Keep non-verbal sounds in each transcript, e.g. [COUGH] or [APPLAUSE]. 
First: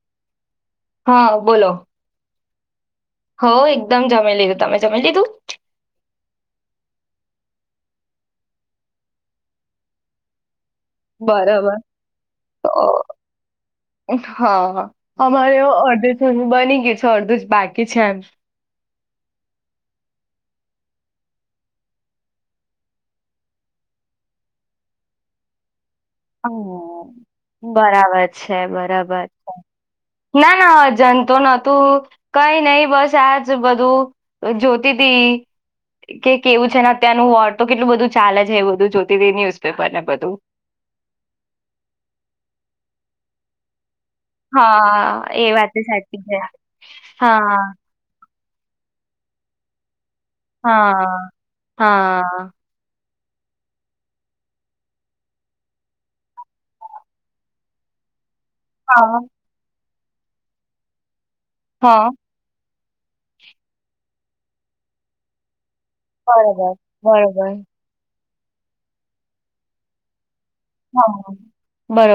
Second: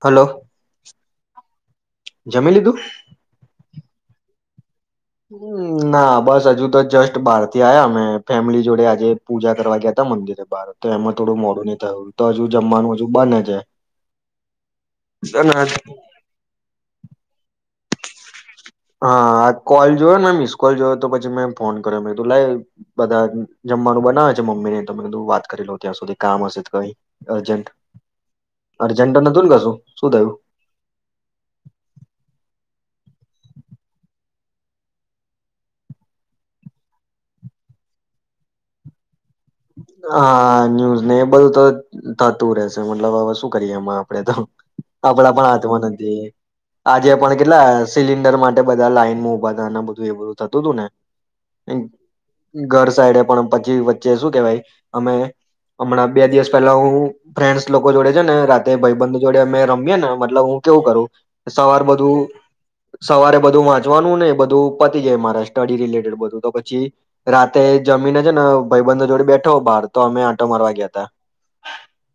Hello. હા, બોલો. જમી લીધું. હો એકદમ જમે લીધું તમે જમી લીધું હ ના બસ હજુ તો જસ્ટ. બારથી આયા અમે ફેમિલી જોડે આજે પૂજા કરવા ગયા ત મંદિરે બાર બરોબર હજુ બને છે હા અને અમારે અડધું બની ગયું છે અડધું જ બાકી કે છેન હા આ કોલ જોયો ને મેં મિસ કોલ જોયો તો પછી મેં ફોન કર્યો મે કીધું લઈ બધા જમવાનું બનાવે છે મમ્મી ને તો મે કીધું વાત કરી લ હમ બરાબર છે અર્જન્ટ બરાબર નતું ને છે કશું શું થયું ના ના અજન તો નોતું કઈ નહ બસ જ બધું જોતી હતીી કે કેવું છે ને અત્યારનું વોર તો કેટલું બધું ચાલે છે એ બધું જોતી ન્યુઝપેપર ને બધું હા ન્યૂઝ ને એ બધું તો થતું રહેશે મતલબ હવે શું કરીએ એમાં તો હા કપડા એ પણ વાત તો હાથમાં નથી સાચી છે આજે પણ હા કેટલા સિલિન્ડર માટે બધા લાઈન મો બના એ બધું થતું હતું હા ને હા ઘર સાઈડ પણ પછી વચ્ચે શું કેવા અમે હમણાં બે દિવસ પેલા હું ફ્રેન્ડસ લોકો જોડે છે ને તે ભાઈ હા બંધ જોડે અમે રમ મ ને મતલબ હું કેવું કરું સવાર હા બધું સવારે બધું વાંચવાનું ને બધું પતી જાય મહારાષ્ટ્ર સ્ટડી રિલેટેડ બધું તો બરોબર પછી બરોબર રાતે જમીન ભાઈ બંધ જોડે બેઠો બહાર તો અમે રગયા હતા હા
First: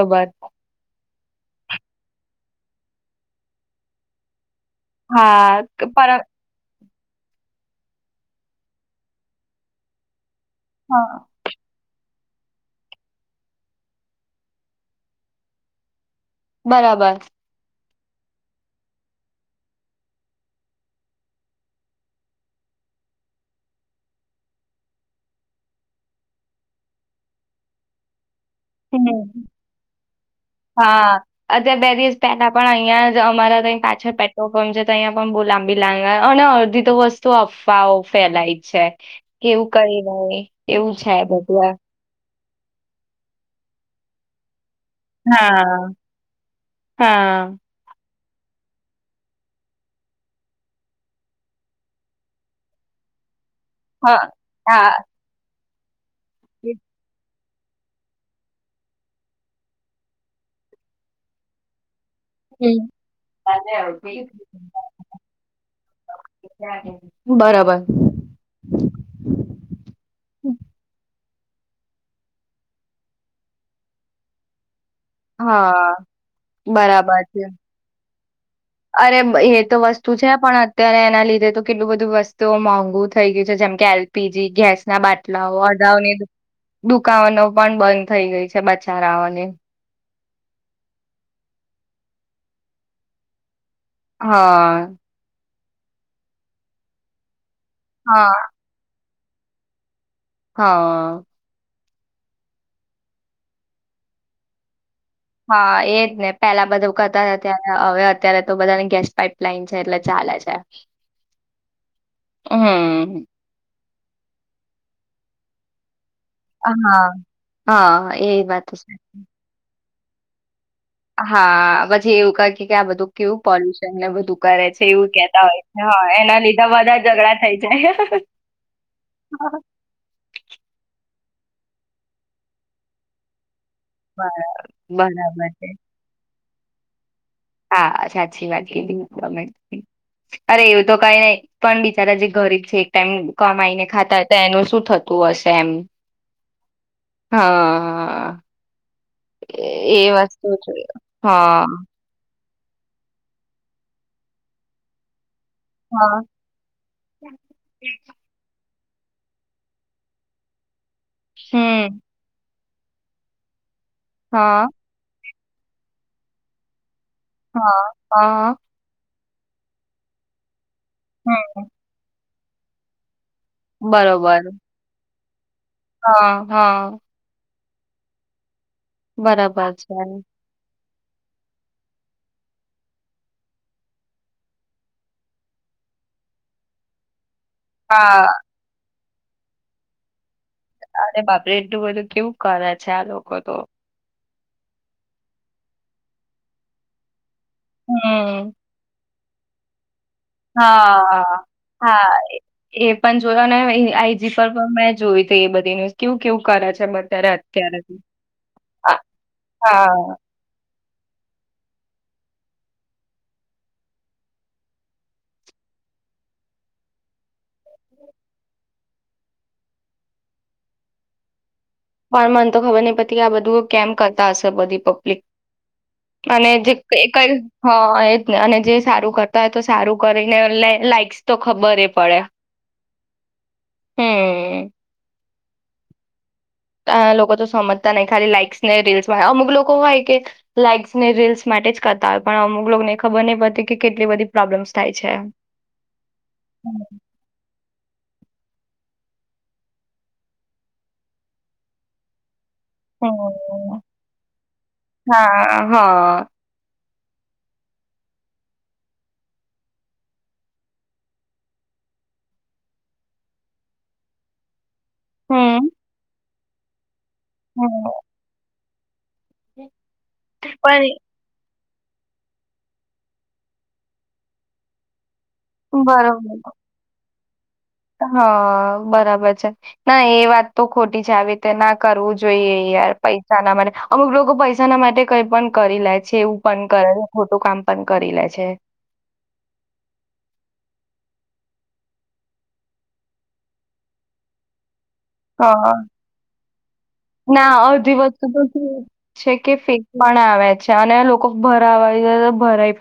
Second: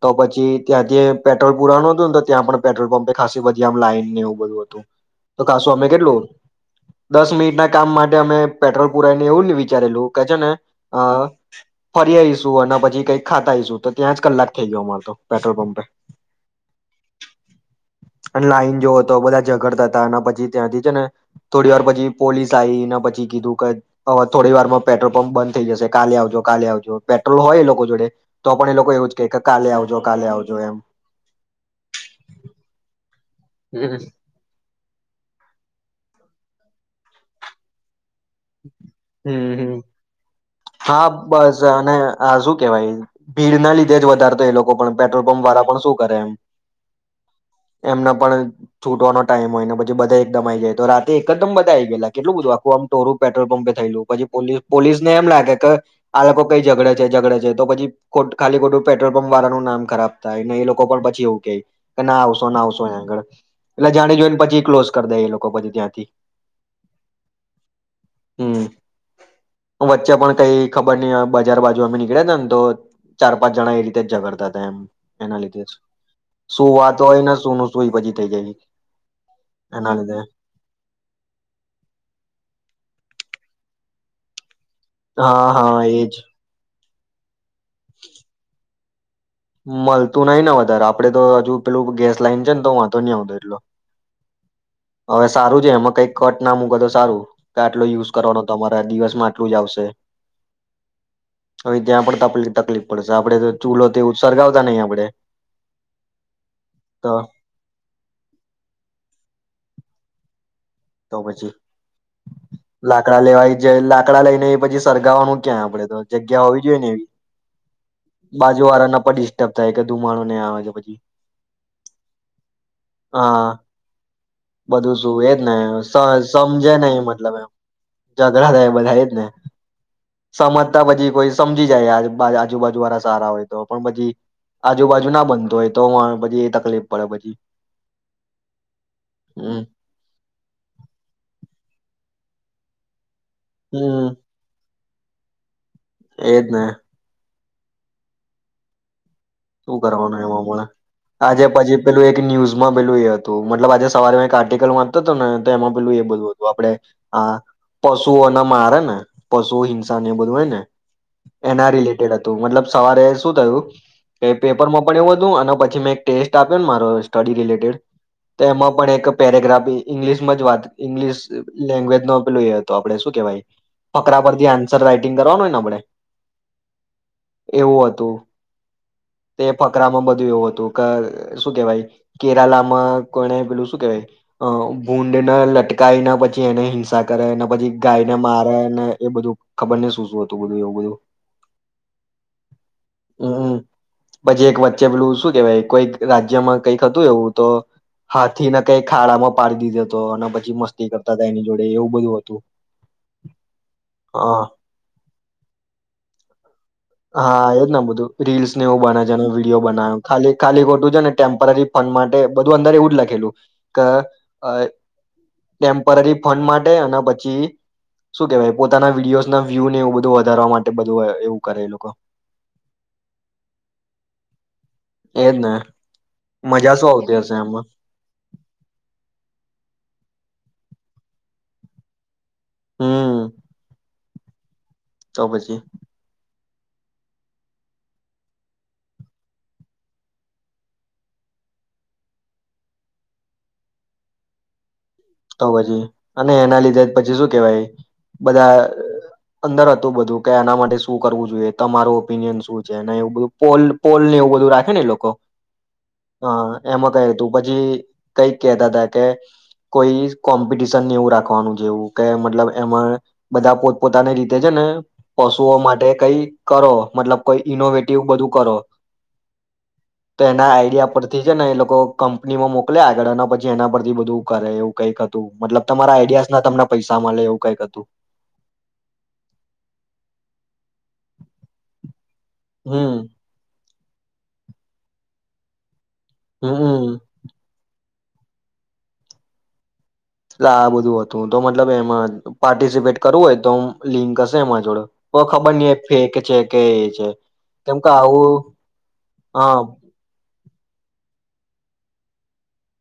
તો પછી ત્યાં જે પેટ્રોલુરા નો હતુંને્યા પણ પે્રોલ પપ ખી આમ લાઈનનેવું બધું હતું તો હા ખાસું અમે પર કેટલું દસ મિનિટ ના કામ માટે અમે પેટ્રોલ પુરાયને એવું જ નને વિચારેલું કે છે ને હા ફરી આવીઈશું અને પછી કઈક ખાતા આઈશું તો ત્યાં જ કલાક થઈ ગયો અમારે તો પેટ્રોલ પંપે બરાબર અને લાઈન જોો હતો બધા ઝઘડતા હતા અને પછી ત્યાંથી છે ને થોડી વાર પછી પોલીસ આવી પછી કીધું કે થોડી વાર પેટ્રોલ પંપ બંધ થઇ જશે કાલે આવજો કાલે આવજો જો પેટ્રોલ હોય એ લોકો જોડે તો પણ એ લોકો હ એવું જ કે કે કાલે આવજો કાલે આવજો એમ હા અધ બે દિવસ પેલા પણ અહીયા અમારા ત હમ પાછ પે્રોલં્પ છે તો અંયા પણ બુ લંબી લ અને અડધી તો વસ્તુ અવાઓ ફેલાય છે એવું હમ કરી હોય હા બસ અને હા શું કેવાય ભીડ ના લીધે જ વધારતો એ લોકો પેટ્રોલ પંપ વાળા પણ હા શું કરે હા એમના પણ છૂટવાનો ટાઈમ હોય પછી બધા એકદમ આ આવી જાય તો રાતે એકદમ બધા આવી ગેલા કેટલું બધું આખું આમ ટોરું પ પલ પંપે થયું હા પછી હા પોલીસને એમ લાગે તો આ લોકો કઈ ઝઘડે છે ઝડડા છે તો પછી ખાલી ખોટું પેટ્રોલ પંપ વાળાનું નામ ખરાબ થાય ને એ લોકો પણ પછી એવું કેય કે ના આવશો ના આવશો હમ. એ્યાં આગળ એટલે જાણે જોઈને પછી ક્લોઝ કરી દે એ લોકો બધી ત્યાંથી બરાબર હમ વચ્ચે પણ કઈ ખબર નહ બજાર બાજુ અમે નીકળ્યા હતા ને તો ચાર પાંચ જણા એ રીતે જ ઝગડતા હતા એમ એના લીધે હા શું વાત હોય બરાબર ને છે શું નું શું પછી થઈ જાય અરે એ તો એના વસ્તુ લીધે છે પણ અત્યારે એના લીધે તો કેટલું બધું વસ્તુ મોંઘુ થઈ ગયું છે જેમ કે એલપીજી ગેસ ના હા બાટલાઓ હા અધા ન એજ દુકાવાનો. પણ બંધ થઈ ગઈ છે. [UNINTELLIGIBLE] મલ. તું નઈ ને વધારે આપડે તો હજુ પેલું ગેસ લાઈન છે તો હું વાંધો નહીં આવ એટલો. હા. હવે સારું એમાં કઈક કટ ના મૂક તો સારું. આટલો યુઝ હા કરવાનો તમારા દિવસ માટે. એટલું જ આવશે. હા. હવે ત્યાં પણ તકલીફ પડશે આપડે ચૂલો. ઉત્સરગાાવતા નહીં આપડે. હા એજ ને પેલા બધા તો કરતા હતાત્યારે હવે અત્યારે તો બધા ગેસ પાપ લઇન છે એટલે ચાલે છે. તો પછી લાકડા હમ લેવાય જ લાક. આકડા લઈને એ પછી સ સરગાવવાનું ક્યાં આપડે તો. જગ્યા હોવી જોઈએ ને હા એવી હા એ બાજુ વાત તો છે વારાના પણ ડિસ્ટર્બ થાય. ધુમાણું ને આવે છે. પછી હા પછી એવું ક કે આ બધું કેવું હા પોલ્યુશન ને બધું કરે છે બધું એવું શું કેતા. એજ હોય છે ને હા એના લીધે સમજે બધા નહી મતલબ ઝઘડા એમ થઈ જાય ઝઘડા થ બધા જ ને સમજતા પછી કોઈ. સમજી જાય આજુ બાજુ વાળા સારા હોય. પણ પછી હ આજુબાજુ ના બરાબર બનતો છે હોય તો પછી. કલે બળ બજી. હા સાચી વાત કીધી ગમે. હમ અરે એવું તો કઈ નહી પણ બિચારા જે ઘરે જ છે એક ટાઈમ. કમાઈને ખાતા હો તો એનું શું થતું. તું અસ એમ. એ જ. હા હા. શું કરવાનું એમાં મળે આજે હા પછી પેલું એક ન્યુઝ. લું એ હતું મતલબ આજે સવારે આર્ટિકલ વાતો હતો ને. તો એમાં પેલું એ હા બધું હતું આપડણેે આ પશુઓના માર હે ને. પશુ હિંસા એ બધું હોય ને. એના હમ રિલેટેડ હતું મતલબ. સવારે શું થયું. એ પેપર હા માં પણ એવું હતું અને પછી મેં એક ટેસ્ટ આપ્યો ને મારો સ્ટડી હા રિલેટેડ હા એમાં પણ એક પેરાગ્રફ એ ઇંગ્લિશમાં જ વાત ઇંગ્લિશ હમ લેંગ્વેજ નો પેલ તો આપણે શું કેહેવાય પકરાબર બરોબર આન્સર રાઈટ કર કરવાવા નના હા હા એવું હતું તે બરાબર છે ફકરામાં બધું એવું હતું શું કેવાય કેરાલામાં કોને પેલું શું કેવાય ભૂડ ના લટકાય ના પછી એને હિંસા કરાય પછી ગાય ને હા મારે ને એ બધું ખબર ને શું શું હતું બધું એવું બધું અરે બાપરે એટલું બધું કેવું કરે છે આ લોકો તો હમ પછી એક વચ્ચે પેલું શું કેવાય કોઈક રાજ્યમાં કઈક હતું એવું તો હમ હાથી ના કઈ ખાડામાં પાર દી જ હા હા બધું હતું એ પણ જોયો ને આઈજી હા પર પણ મેં જોય ત એ બધી ન્યઝ કેું કેવું કરે છે અત્યારે હા એજ ને અત્યારે બધું રીલ્સ ને એું આ- બના છેનો વિડીયો બનાવ્યો હા ખાલી ખાલી ખોટું ને ટેમ્પરરી ફંડ માટે બધું અંદર એવું જ લખેલું ક અ ટેમ્પરરી ફંડ માટે અને પછી શું કેવાય પોતાના વિડીયોઝ ના વ્યુ ને એવું બધું વધારવા માટે બધું એવું કરેલું. પણ મન તો ખબર નહી પતિ આ બધું કેમ કરતા હશે બધી પ્લિક એજ ને અને એ જે મજા શું આવતી કઈ હશે એમાં હ એજ ને સારું કરતા હોય તો સારું. કરીને એ લાઈક્સ તો ખબર પડે. હમ્મ. હમ્મ. તો પછી. અ લોકો તો સમજતા નઈ ખાલી લાક્સ ને રીલ્સમાં અમુક લોકો હોય કે લાાઈક્સ ને રીલ્સ માટે જ કરતા હોય પણ અમુક લોકોને ખબર નહ પડતી કે કેટલી બધી પ્રોબ્લેમ્સ. થાય છે તો પછી અને એના લીધે પછી શું કેવાય બધા. અંદર હતું બધું કે આના માટે શું કરવું જોઈએ તમારું ઓપિનિયન શું? જે એવું બધું પોલ હમ પોલ ને એવું બધું રાખે ને લોકો હા હ હા એમાં ક તું પછી કઈક કેતા હતા કે. કોઈ કોમ્પિટિશન એવું રાખવાનું જેવું કે મતલબ એમાં બધા પોતપોતાની રીતે છે ને પશુઓ હમ માટે કઈ કરો મતલબ. કોઈ હમ ઈનોવેટિવ બધું કરો. તો એના આઈડિયા પણ પરથી છે ને એ લો કંપનીમાં મોકલ આગળ પછી એના પરથી બધું. કરે એવું કઈક. મતલબ તમારા આઈડિયાઝ ના બરોબર તમને પૈસા મલે એ કઈ હા બરાબર છે ના એ વાત. તો ખોટી જાવ તે ના કરવું જ જોઈએ યાર હમ પૈસા ના મને અમુક લોકો પૈસા ના માટે કઈ પણ કરી લે. જેવું હમ પણ હમ. કરે ખોટું કામ પણ. કરી લે છે. એ આ બધું હતું તો મતલબ એમાં પાર્ટિસિપેટ કરવું હોય તો લિંક હશે એમાં જોડે. તો ખબર નહ હા ફેક છે કે એ છે ના કેમ કે અડધી આવું વસ્તુ તો છે કે હા ફેકવા આવે છે અને લોકો. ભરાવા ભરાય.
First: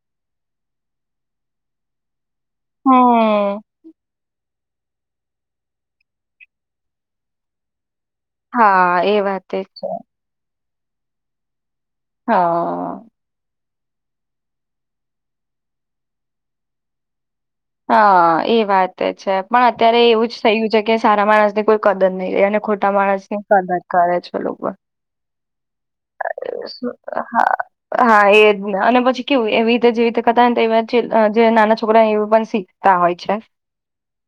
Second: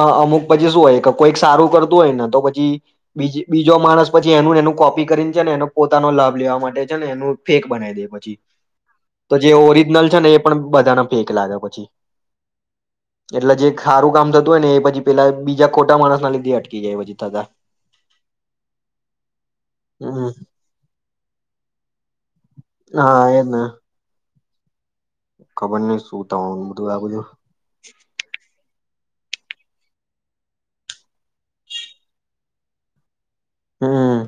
હ અમુક પછી શું હોય કોઈક સારું કરતું હોય ને તો પછી બી હમ બીજો માણસ પછી એનું એનું. કોપી કરીને છે ને એનો પોતાનો લાભ લેવા માટે છે ને એનું ફેક બનાવી દે પ જી હા એ તો વાત જે જ ઓરિજનલ છે ને એ પણ બધા ના ફેક લાગે પછી. હા. એટલે જે સારું કામ થતું હો ને એ પછી પેલા બીજા ખોટા માણસ ના લીધે અટકી ગયા એ પછી થતા હા એ વાત છે પણ અત્યારે એવું હમ જ થયું છે કે સારા માણસ ની કોઈ કદર નઈ અને ખોટા માણસ હા ની એજ ને કદર કરે છે. બલોબા. ખબર નહ શું અ થવાનું બધું શું આ બધું હા હા. હા, એ જ ને અન પછી કેવું એવી ઈતે જેવી ઈતે કરતા હ ન તો એ જે નાના છોકરા એ પણ શીખતા હોય છે. હમ્મ.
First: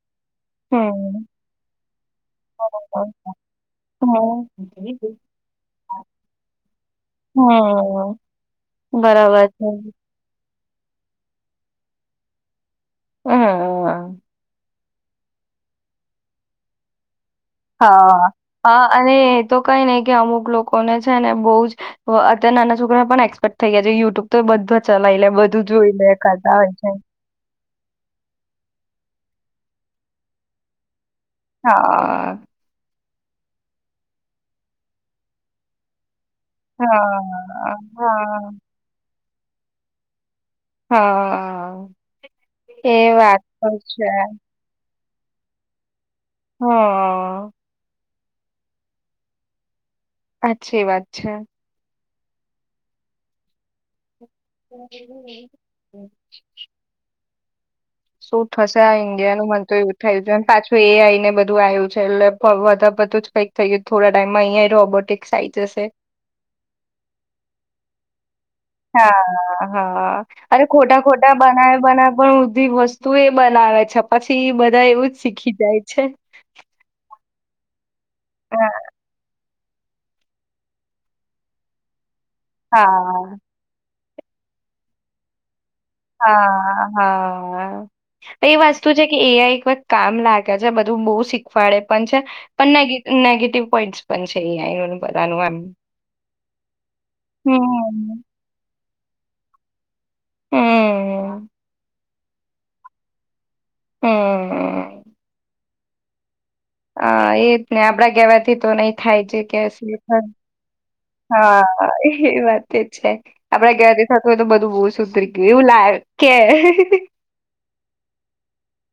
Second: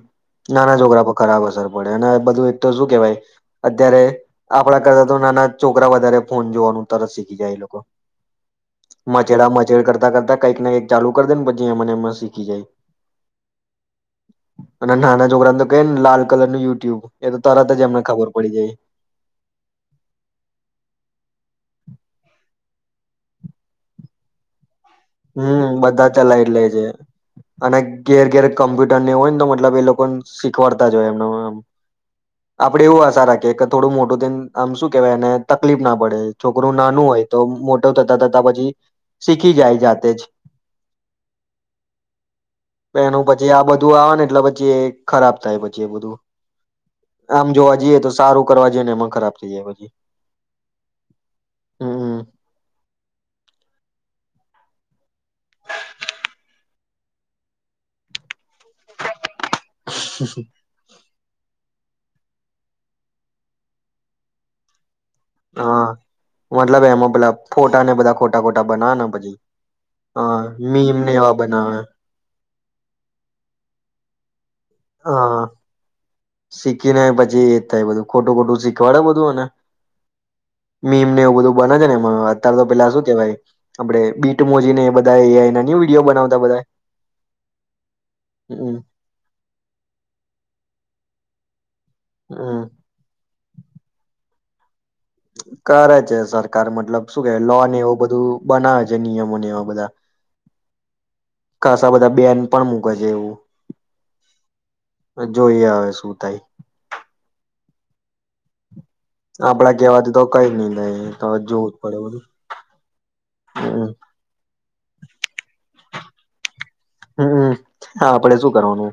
નાના છોકરા પર હમ ખરાબ અસર પડે અને બધું એક તો શું કેવાય અત્યારે આપણા કરતા બરાબર. તો નાના છોકરા વધારે ફોન જોવાનું તરત શીખી હમ જાય એ લોકો. હમ બરાબર મચેડા મચેડ છે કરતા કરતા કંઈક ના કંઈક ચાલુ કર દે ન પછી એમાં નેમાં શીખી જાય. હનઅ. અને નાના છોકરા તો કે ન લાલ કલરનું યુટ્યુબ એ તો તરત જ એમને ખબર હા. પડી જાય હા અને એ તો કંઈ નઈ કે અમુક લોકોને છે ને બો જ વ અત્યારે નાના છોકરા પણ એક્સપર્ટ થઈ ગયા છે. યુટ્યુબ તો બધા જ ચલાઈ લે, બધું હમ જોઈ લે બધા ચલાવી કરતા લે હોય છે. અને ઘેર ઘેર કમ્પ્યુટર ને હોય ને તો મતલબ એ લોકો ને શીખવાડતા જ એમનો એમ. હા આપડે એવું આશા રા કે ક થોડું મોટું થય ન આમ શું કેવાય એને તકલીફ ના પડે. છોકરું નાનું હા હોય તો મોટ થતા થતા હા પછી શીખી જાય જા તે જ. હાઅ. એ એનું વાત પછી આ તો બધું છે. આવે ને એટલે પછી એ ખરાબ થાય પછી એ બધું. હઅ. આમ જોવા જઈએ તો સારું કરવા જઈએ ને એમાં ખરાબ થઈ જાય પછી. અચ્છી વાત છે. હમ્મ. [INAUDIBLE] શું થશે આ ઇન્ડિયાનું મન તો એવું થાય છે પાછું એ આઈ ને બધું આયુ. છે એલલે પ વધા પડતું જ કઈક થઈ ગયું છ. થોડા ટાઈમમાં અહીંયાય રોબોટિક હા, મતલબ એમાં પેલા ફોટાને બધા ખોટા ખોટા બનાવે ને પછી હાઅ હઅ. હા અરે મીમ ખોટા ને ખોટા એવા બનાવે બનાવે પણ ઉધી વસ્તુ એ બનાવે છે. પછી બ ધા એવું જ હા શીખી જાય છે. શીખીને પછી એ જ થાય બધું. ખોટું ખોટું હા શીખવાડે બધું અને મીન ને એવું બધું બને છે ને [UNINTELLIGIBLE] અ તો પેલા શું હા કેવાય આપડે બીટ મોજી ને એ બધા એ આય ના ની હોય હા હા એ હમ વસ્તુ છે કે એ આય પણ કામ લાગે છે બધું બો શીખ શીખવાડે પણ છે હમ પણ નેગેટિવ નેગેટિવ પોઈન્ટસ પણ છે. એ આય એવું કરે છે સર સરકાર મતલબ શું કે લોન એવું હમ બધું બનાવે છે. નિયમો ને એવા બધા હમ કસા બધા બેન પણ મૂકે છે એવું હમ જોઈ આવે છે. શું થાય? હા એજ ને આપડા કેવાથી તો નય થાય છે કેસ આપડા બી કેવાથી થાય. તો કઈ નઈ થાય તો જોવું જ હા પડે એ બધું વાત તો છે આપડા હમ કેવા થી થતું હોય તો બધું બો [UNINTELLIGIBLE] સુ એવુ લય કે હમમ હા આપડે શું કરવાનું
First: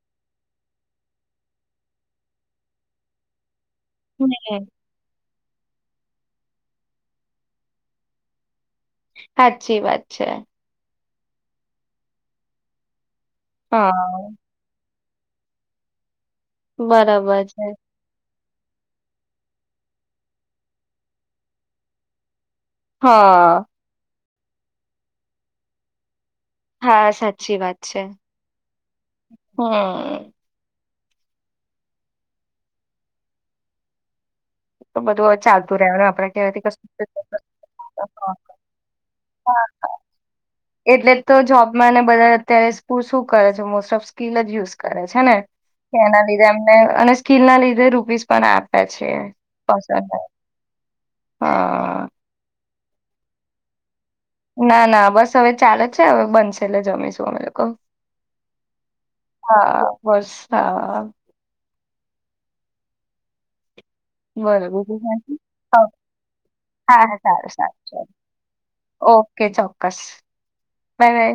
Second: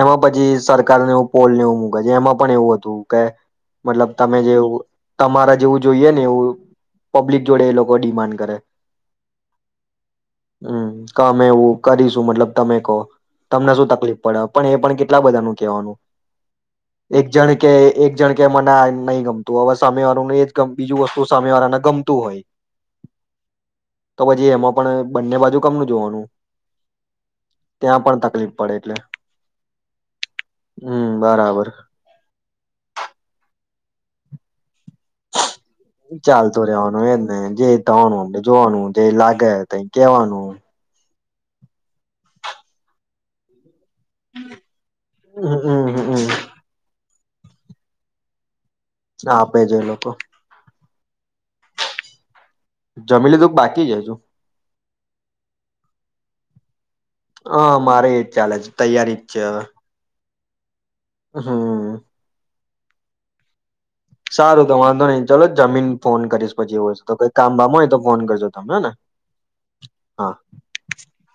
એમાં પછી સરકારને એવ પોલ ને એવું મુૂકે એમાં પણ એવું હતું કે મતલબ હમ તમે જેવું તમારા જેવું જોઈએ ને એવું પબ્લિક જોડે એ લોકો ડિમાન્ડ કરે. સાચી વાત છે. કમે એવું કરીશ. મતલબ તમે કોહ. તમને શું તકલીફ હા. પડે પણ એ પણ કે કેટલા બધા નું કેવાનું એક બરાબર જણ છે. કે એક જણ કે મને આ નહી ગમતું. હવે સામે વાળું એ જ બીજું વસ્તુ સામે વાળાને ગમતું હોય. હા. તો પછી એમાં પણ બંને બાજુ કમનું જોવાનું. હા સાચી વાત ત્યાં છે. પણ તકલીફ પડે હમમ હમમ બરાબર. તો બધું ચાલતું રહેવાનું આપડે ચાલતો કહેવાથી કશું રેવાનું એજ ને જે થવાનુંમ જોવાનું જે લાગ હા એટલે તો જોબમાં ને બધા અત્યારે તું શું કરે છે મોસ તમ સ્કીલ નથી યુઝ કરે છે ને હમ કે હમ એના હમ લીધે અમને અને કિલ્લના લીધે રૂપીસ પણ આપ આપે છે એ લોકો. હા. જમી લીધું કે બાકી છે હજું? ના, ના બસ હવે ચાલે જ છે હવે બનશે એટલે જમીશું અમે લોકો. હા મારે એજ ચાલે છે તૈયારી હા બસ. હા. હમ્મ. [INAUDIBLE] સારું તો બરોબર વાંધો નઈ ચલોન જમીન હા ફોન કરીશ પછી એવું હશે તો, હા કઈ સારું કામ બામ સારું હોય તો ચાલ ફોન કરજો તમે હેને. ઓકે ચોક્કસ હા. Bye bye